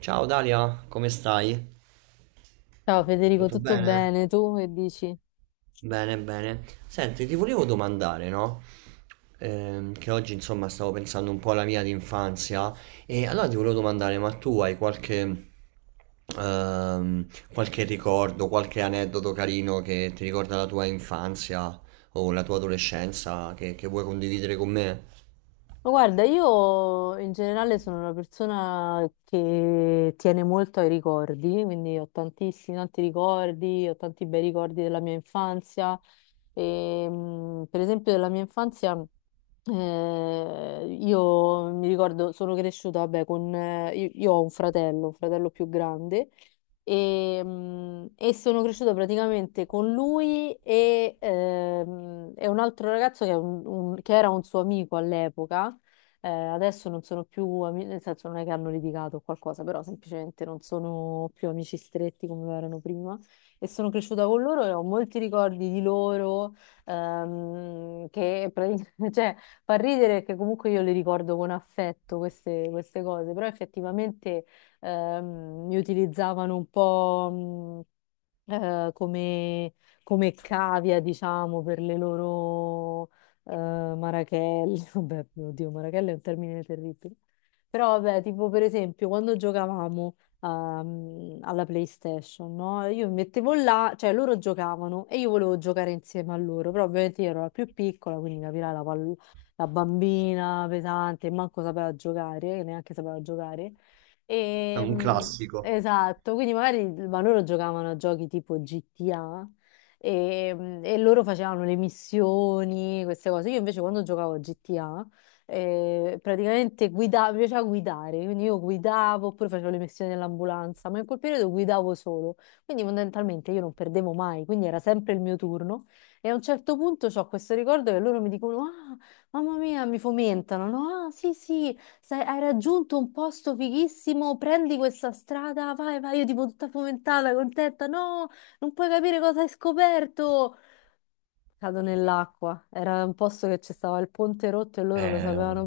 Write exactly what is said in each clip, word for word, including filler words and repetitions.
Ciao Dalia, come stai? Ciao Federico, Tutto tutto bene? bene? Tu che dici? Bene, bene. Senti, ti volevo domandare, no? Ehm, che oggi, insomma, stavo pensando un po' alla mia di infanzia, e allora ti volevo domandare, ma tu hai qualche, ehm, qualche ricordo, qualche aneddoto carino che ti ricorda la tua infanzia o la tua adolescenza che, che vuoi condividere con me? Ma guarda, io in generale sono una persona che tiene molto ai ricordi, quindi ho tantissimi, tanti ricordi, ho tanti bei ricordi della mia infanzia. E, mh, per esempio, della mia infanzia, eh, io mi ricordo, sono cresciuta, vabbè, con, eh, io, io ho un fratello, un fratello più grande, e, mh, e sono cresciuta praticamente con lui e, ehm, e un altro ragazzo che è un- un- che era un suo amico all'epoca. Eh, adesso non sono più amici, nel senso non è che hanno litigato o qualcosa, però semplicemente non sono più amici stretti come erano prima e sono cresciuta con loro e ho molti ricordi di loro, ehm, che praticamente, cioè, fa ridere che comunque io le ricordo con affetto queste, queste cose, però effettivamente ehm, mi utilizzavano un po', mh, eh, come, come cavia, diciamo, per le loro Marachelli. Vabbè, oddio, Marachelli è un termine terribile. Però vabbè, tipo per esempio quando giocavamo, ehm, alla PlayStation, no? Io mi mettevo là, cioè loro giocavano e io volevo giocare insieme a loro, però ovviamente io ero la più piccola, quindi capirai la, pall- la bambina pesante, manco sapeva giocare, che neanche sapeva giocare. È E, un mm, classico. esatto, quindi magari ma loro giocavano a giochi tipo G T A e, e loro facevano le missioni, queste cose. Io invece quando giocavo a G T A, eh, praticamente guidavo, mi piaceva guidare, quindi io guidavo oppure facevo le missioni dell'ambulanza, ma in quel periodo guidavo solo, quindi fondamentalmente io non perdevo mai, quindi era sempre il mio turno. E a un certo punto ho questo ricordo che loro mi dicono: "Ah, mamma mia", mi fomentano, no? "Ah, sì, sì, sai, hai raggiunto un posto fighissimo, prendi questa strada, vai, vai", io tipo tutta fomentata, contenta, no? "Non puoi capire cosa hai scoperto." Cado nell'acqua. Era un posto che ci stava il ponte rotto e È, loro lo sapevano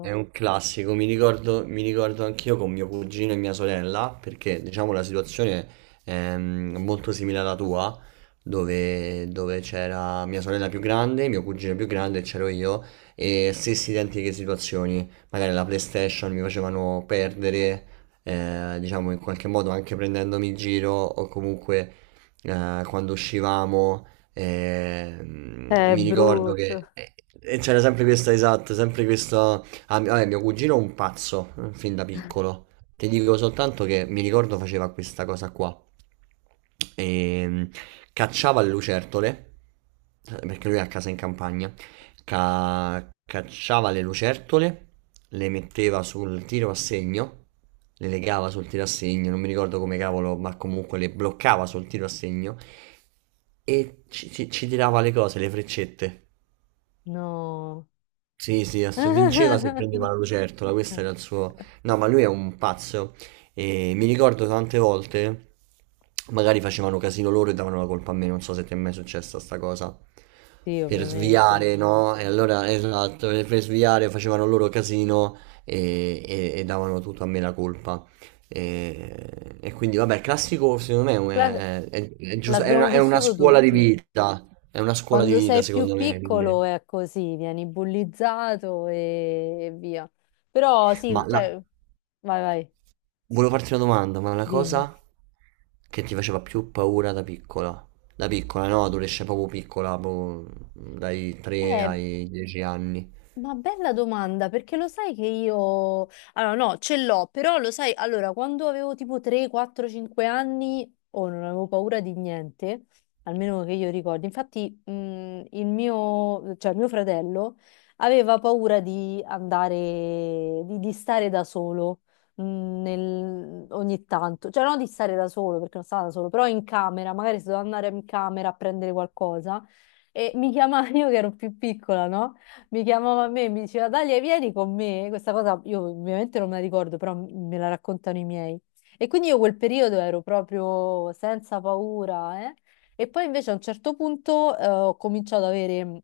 è un classico, mi ricordo, mi ricordo anch'io con mio cugino e mia sorella, perché diciamo la situazione è mm, molto simile alla tua, dove, dove c'era mia sorella più grande, mio cugino più grande e c'ero io, e stesse identiche situazioni. Magari la PlayStation mi facevano perdere, eh, diciamo, in qualche modo, anche prendendomi in giro, o comunque eh, quando uscivamo. E, mm, È Mi ricordo che brutto. e- e c'era sempre questa, esatta, sempre questa... Ah, mi- vabbè, mio cugino è un pazzo, eh, fin da piccolo. Ti dico soltanto che mi ricordo faceva questa cosa qua. E, mm, Cacciava le lucertole, eh, perché lui è a casa in campagna. Ca- cacciava le lucertole, le metteva sul tiro a segno, le legava sul tiro a segno, non mi ricordo come cavolo, ma comunque le bloccava sul tiro a segno e ci, ci- ci tirava le cose, le freccette. No. Sì, sì, ass- vinceva se prendeva la lucertola, questo era il suo... No, ma lui è un pazzo. E mi ricordo tante volte magari facevano casino loro e davano la colpa a me, non so se ti è mai successa sta cosa. Sì, Per ovviamente. sviare, no? E allora, esatto, e per sviare facevano loro casino e, e- e davano tutto a me la colpa. E, e quindi, vabbè, il classico, secondo me, La- è, è- è- è giusto, è una, L'abbiamo è una vissuto scuola di tutti. vita. È una scuola di Quando vita, sei più secondo me, piccolo quindi. è così, vieni bullizzato e, e via. Però sì, Ma la... cioè, vai, vai, Volevo farti una domanda. Ma la dimmi. cosa che ti faceva più paura da piccola? Da piccola, no? Adolescente, proprio piccola, proprio dai tre Eh, ai dieci anni. Ma bella domanda, perché lo sai che io... Allora, no, ce l'ho, però lo sai, allora, quando avevo tipo tre, quattro, cinque anni, oh, non avevo paura di niente, almeno che io ricordi. Infatti, mh, il mio, cioè mio fratello aveva paura di andare, di, di stare da solo, mh, nel- ogni tanto. Cioè, non di stare da solo, perché non stava da solo, però in camera, magari se doveva andare in camera a prendere qualcosa, e mi chiamava, io che ero più piccola, no? Mi chiamava a me e mi diceva: "Dalia, vieni con me." Questa cosa io ovviamente non me la ricordo, però m- me la raccontano i miei. E quindi io quel periodo ero proprio senza paura, eh. E poi invece a un certo punto, eh, ho cominciato ad avere, mm,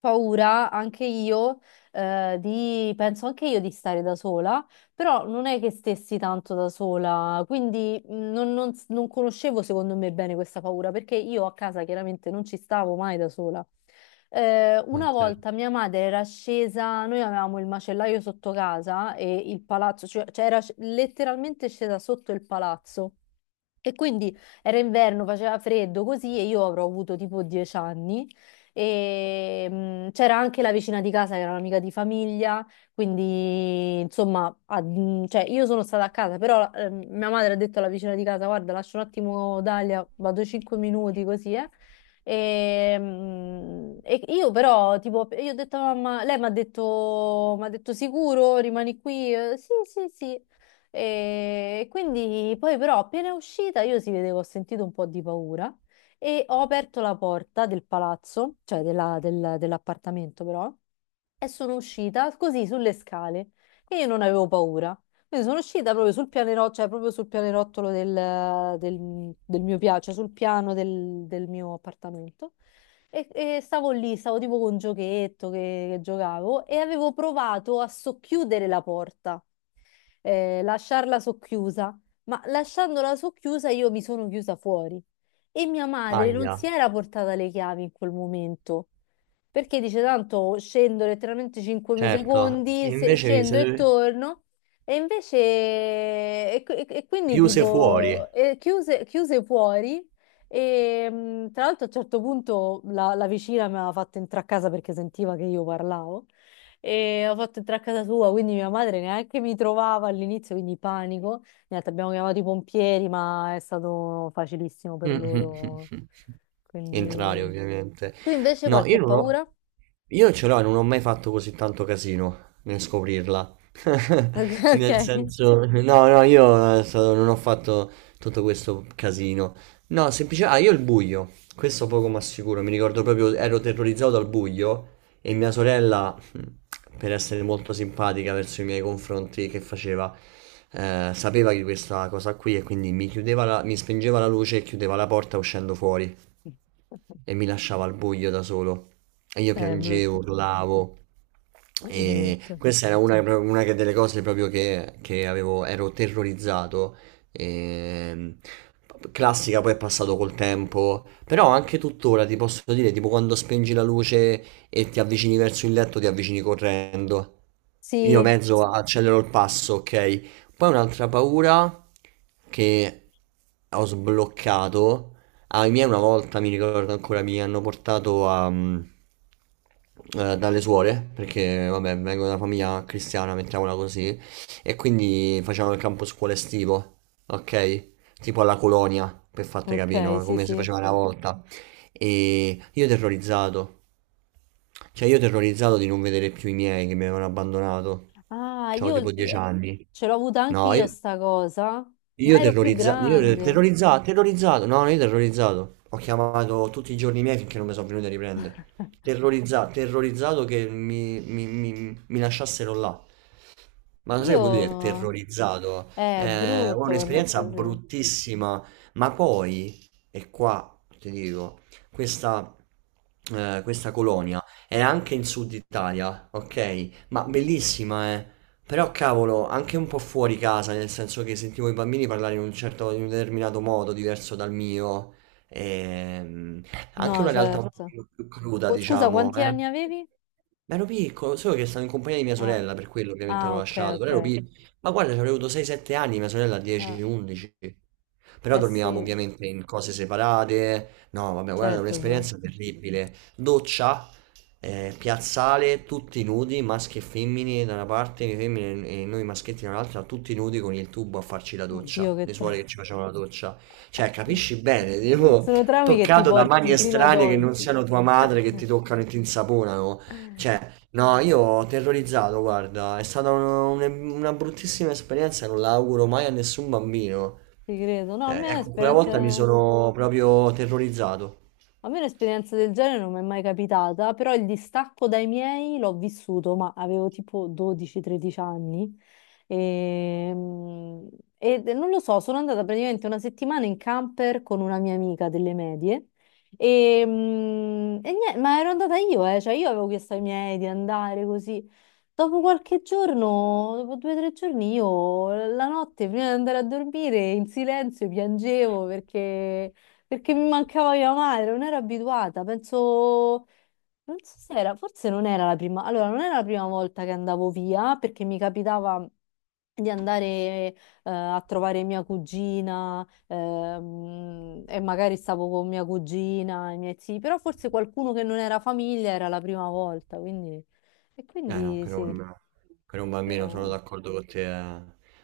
paura anche io, eh, di, penso anche io di stare da sola, però non è che stessi tanto da sola, quindi mh, non, non s- non conoscevo secondo me bene questa paura, perché io a casa chiaramente non ci stavo mai da sola. Eh, Eh, una volta certo. mia madre era scesa, noi avevamo il macellaio sotto casa e il palazzo, cioè, cioè era sc- letteralmente scesa sotto il palazzo. E quindi era inverno, faceva freddo così e io avrò avuto tipo dieci anni e mh, c'era anche la vicina di casa che era un'amica di famiglia, quindi, insomma, a- mh, cioè, io sono stata a casa, però ehm, mia madre ha detto alla vicina di casa: "Guarda, lascio un attimo Dalia, vado cinque minuti così, eh." E, mh, e io però, tipo, io ho detto a mamma, lei mi ha detto, mi ha detto: "Sicuro, rimani qui?" Eh, "Sì, sì, sì." E quindi poi però appena uscita io si vedevo, ho sentito un po' di paura e ho aperto la porta del palazzo, cioè della- del- dell'appartamento, però, e sono uscita così sulle scale e io non avevo paura. Quindi sono uscita proprio sul pianerottolo, cioè proprio sul pianerottolo del, del- del mio piano, cioè sul piano del, del mio appartamento. E, e stavo lì, stavo tipo con un giochetto che che giocavo e avevo provato a socchiudere la porta, eh, lasciarla socchiusa, ma lasciandola socchiusa io mi sono chiusa fuori e mia madre non Aia, si era portata le chiavi in quel momento. Perché dice tanto scendo letteralmente cinque certo. E secondi, se- invece vi scendo e siete torno. E invece, e, qui- e quindi chiuse fuori. tipo, eh, chiuse, chiuse fuori. E mh, tra l'altro a un certo punto la, la vicina mi aveva fatto entrare a casa perché sentiva che io parlavo, e ho fatto entrare a casa sua, quindi mia madre neanche mi trovava all'inizio, quindi panico. Niente, abbiamo chiamato i pompieri, ma è stato facilissimo per Mh-mh, loro. mh-mh. Entrare, Quindi... ovviamente. Tu invece No, qualche io non ho, paura? io ce l'ho e non ho mai fatto così tanto casino nel scoprirla. Nel Ok. senso, no, no, io è stato, non ho fatto tutto questo casino. No, semplicemente, ah, io il buio, questo poco ma sicuro, mi ricordo proprio, ero terrorizzato dal buio. E mia sorella, mm, per essere molto simpatica verso i miei confronti, che faceva? Eh, sapeva di questa cosa qui, e quindi mi chiudeva la- mi spengeva la luce e chiudeva la porta uscendo fuori, Ok. e mi lasciava al buio da solo. E io Eh, piangevo, brutto, urlavo. E brutto. questa era una, una che- delle cose proprio che, che avevo, ero terrorizzato. Ehm, Classica, poi è passato col tempo. Però anche tuttora ti posso dire, tipo, quando spengi la luce e ti avvicini verso il letto, ti avvicini correndo. Io Sì, mezzo accelero il passo, ok? Poi un'altra paura che ho sbloccato ai miei una volta, mi ricordo ancora, mi hanno portato a, mm, eh, dalle suore, perché, vabbè, vengo da una famiglia cristiana, mettiamola così, e quindi facevano il campo scuola estivo, ok? Tipo alla colonia, per farti capire, ok, no? sì, Come si sì. faceva una volta. E io terrorizzato, cioè io terrorizzato di non vedere più i miei, che mi avevano abbandonato. Ah, C'avevo io, tipo dieci eh, anni. ce l'ho avuta anche No, io io... sta cosa, ma Io ero più terrorizzato, io grande. terrorizzato, terrorizzato, no, io terrorizzato. Ho chiamato tutti i giorni miei finché non mi sono venuti a riprendere. Terrorizzato, terrorizzato che mi, mi- mi- mi lasciassero là. Ma lo sai che vuol dire Io... terrorizzato? eh, È Eh, ho brutto quando è un'esperienza così. bruttissima, ma poi, e qua ti dico, questa, eh, questa colonia era anche in Sud Italia, ok? Ma bellissima, eh? Però cavolo, anche un po' fuori casa, nel senso che sentivo i bambini parlare in un certo, in un determinato modo, diverso dal mio. Ehm, Anche No, una realtà un certo. pochino più cruda, Qu- Scusa, diciamo, quanti eh. anni avevi? Ma ero piccolo, solo che stavo in compagnia di mia Ah, sorella, per quello ovviamente l'ho ah, ok, lasciato, però ero ok. piccolo. Ma guarda, ci avrei avuto sei sette anni, mia sorella Ah, dieci undici. Però eh dormivamo sì, ovviamente in cose separate. No, vabbè, guarda, è certo. ma- un'esperienza terribile. Doccia, eh, piazzale, tutti nudi, maschi e femmine da una parte, le femmine, e noi maschietti dall'altra, tutti nudi con il tubo a farci la Oddio, doccia. che Le suore traumi. che ci facevano la doccia. Cioè, capisci bene, tipo, Sono traumi che ti toccato da mani porti fino ad estranee che non oggi. siano tua madre, che ti toccano e ti insaponano. Cioè, no, io ho terrorizzato, guarda, è stata un- un- una bruttissima esperienza, e non la auguro mai a nessun bambino. Ti credo. No, a Cioè, me ecco, quella esperienze. volta mi sono proprio terrorizzato. A me un'esperienza del genere non mi è mai capitata, però il distacco dai miei l'ho vissuto, ma avevo tipo dodici tredici anni. E, mm, e non lo so, sono andata praticamente una settimana in camper con una mia amica delle medie. E, mm, e niente, ma ero andata io, eh, cioè io avevo chiesto ai miei di andare così. Dopo qualche giorno, dopo due o tre giorni, io la notte prima di andare a dormire in silenzio piangevo perché... Perché mi mancava mia madre, non ero abituata, penso, non so se era, forse non era la prima, allora non era la prima volta che andavo via, perché mi capitava di andare, eh, a trovare mia cugina, ehm, e magari stavo con mia cugina e i miei zii, però forse qualcuno che non era famiglia era la prima volta, quindi... E Eh no, quindi per sì, un, per un bambino sono però, d'accordo con te, eh.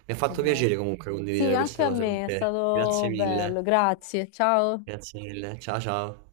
Mi ha fatto esatto. piacere comunque Sì, condividere anche queste a cose con me è te. Grazie stato bello, mille. grazie, ciao. Grazie mille. Ciao ciao.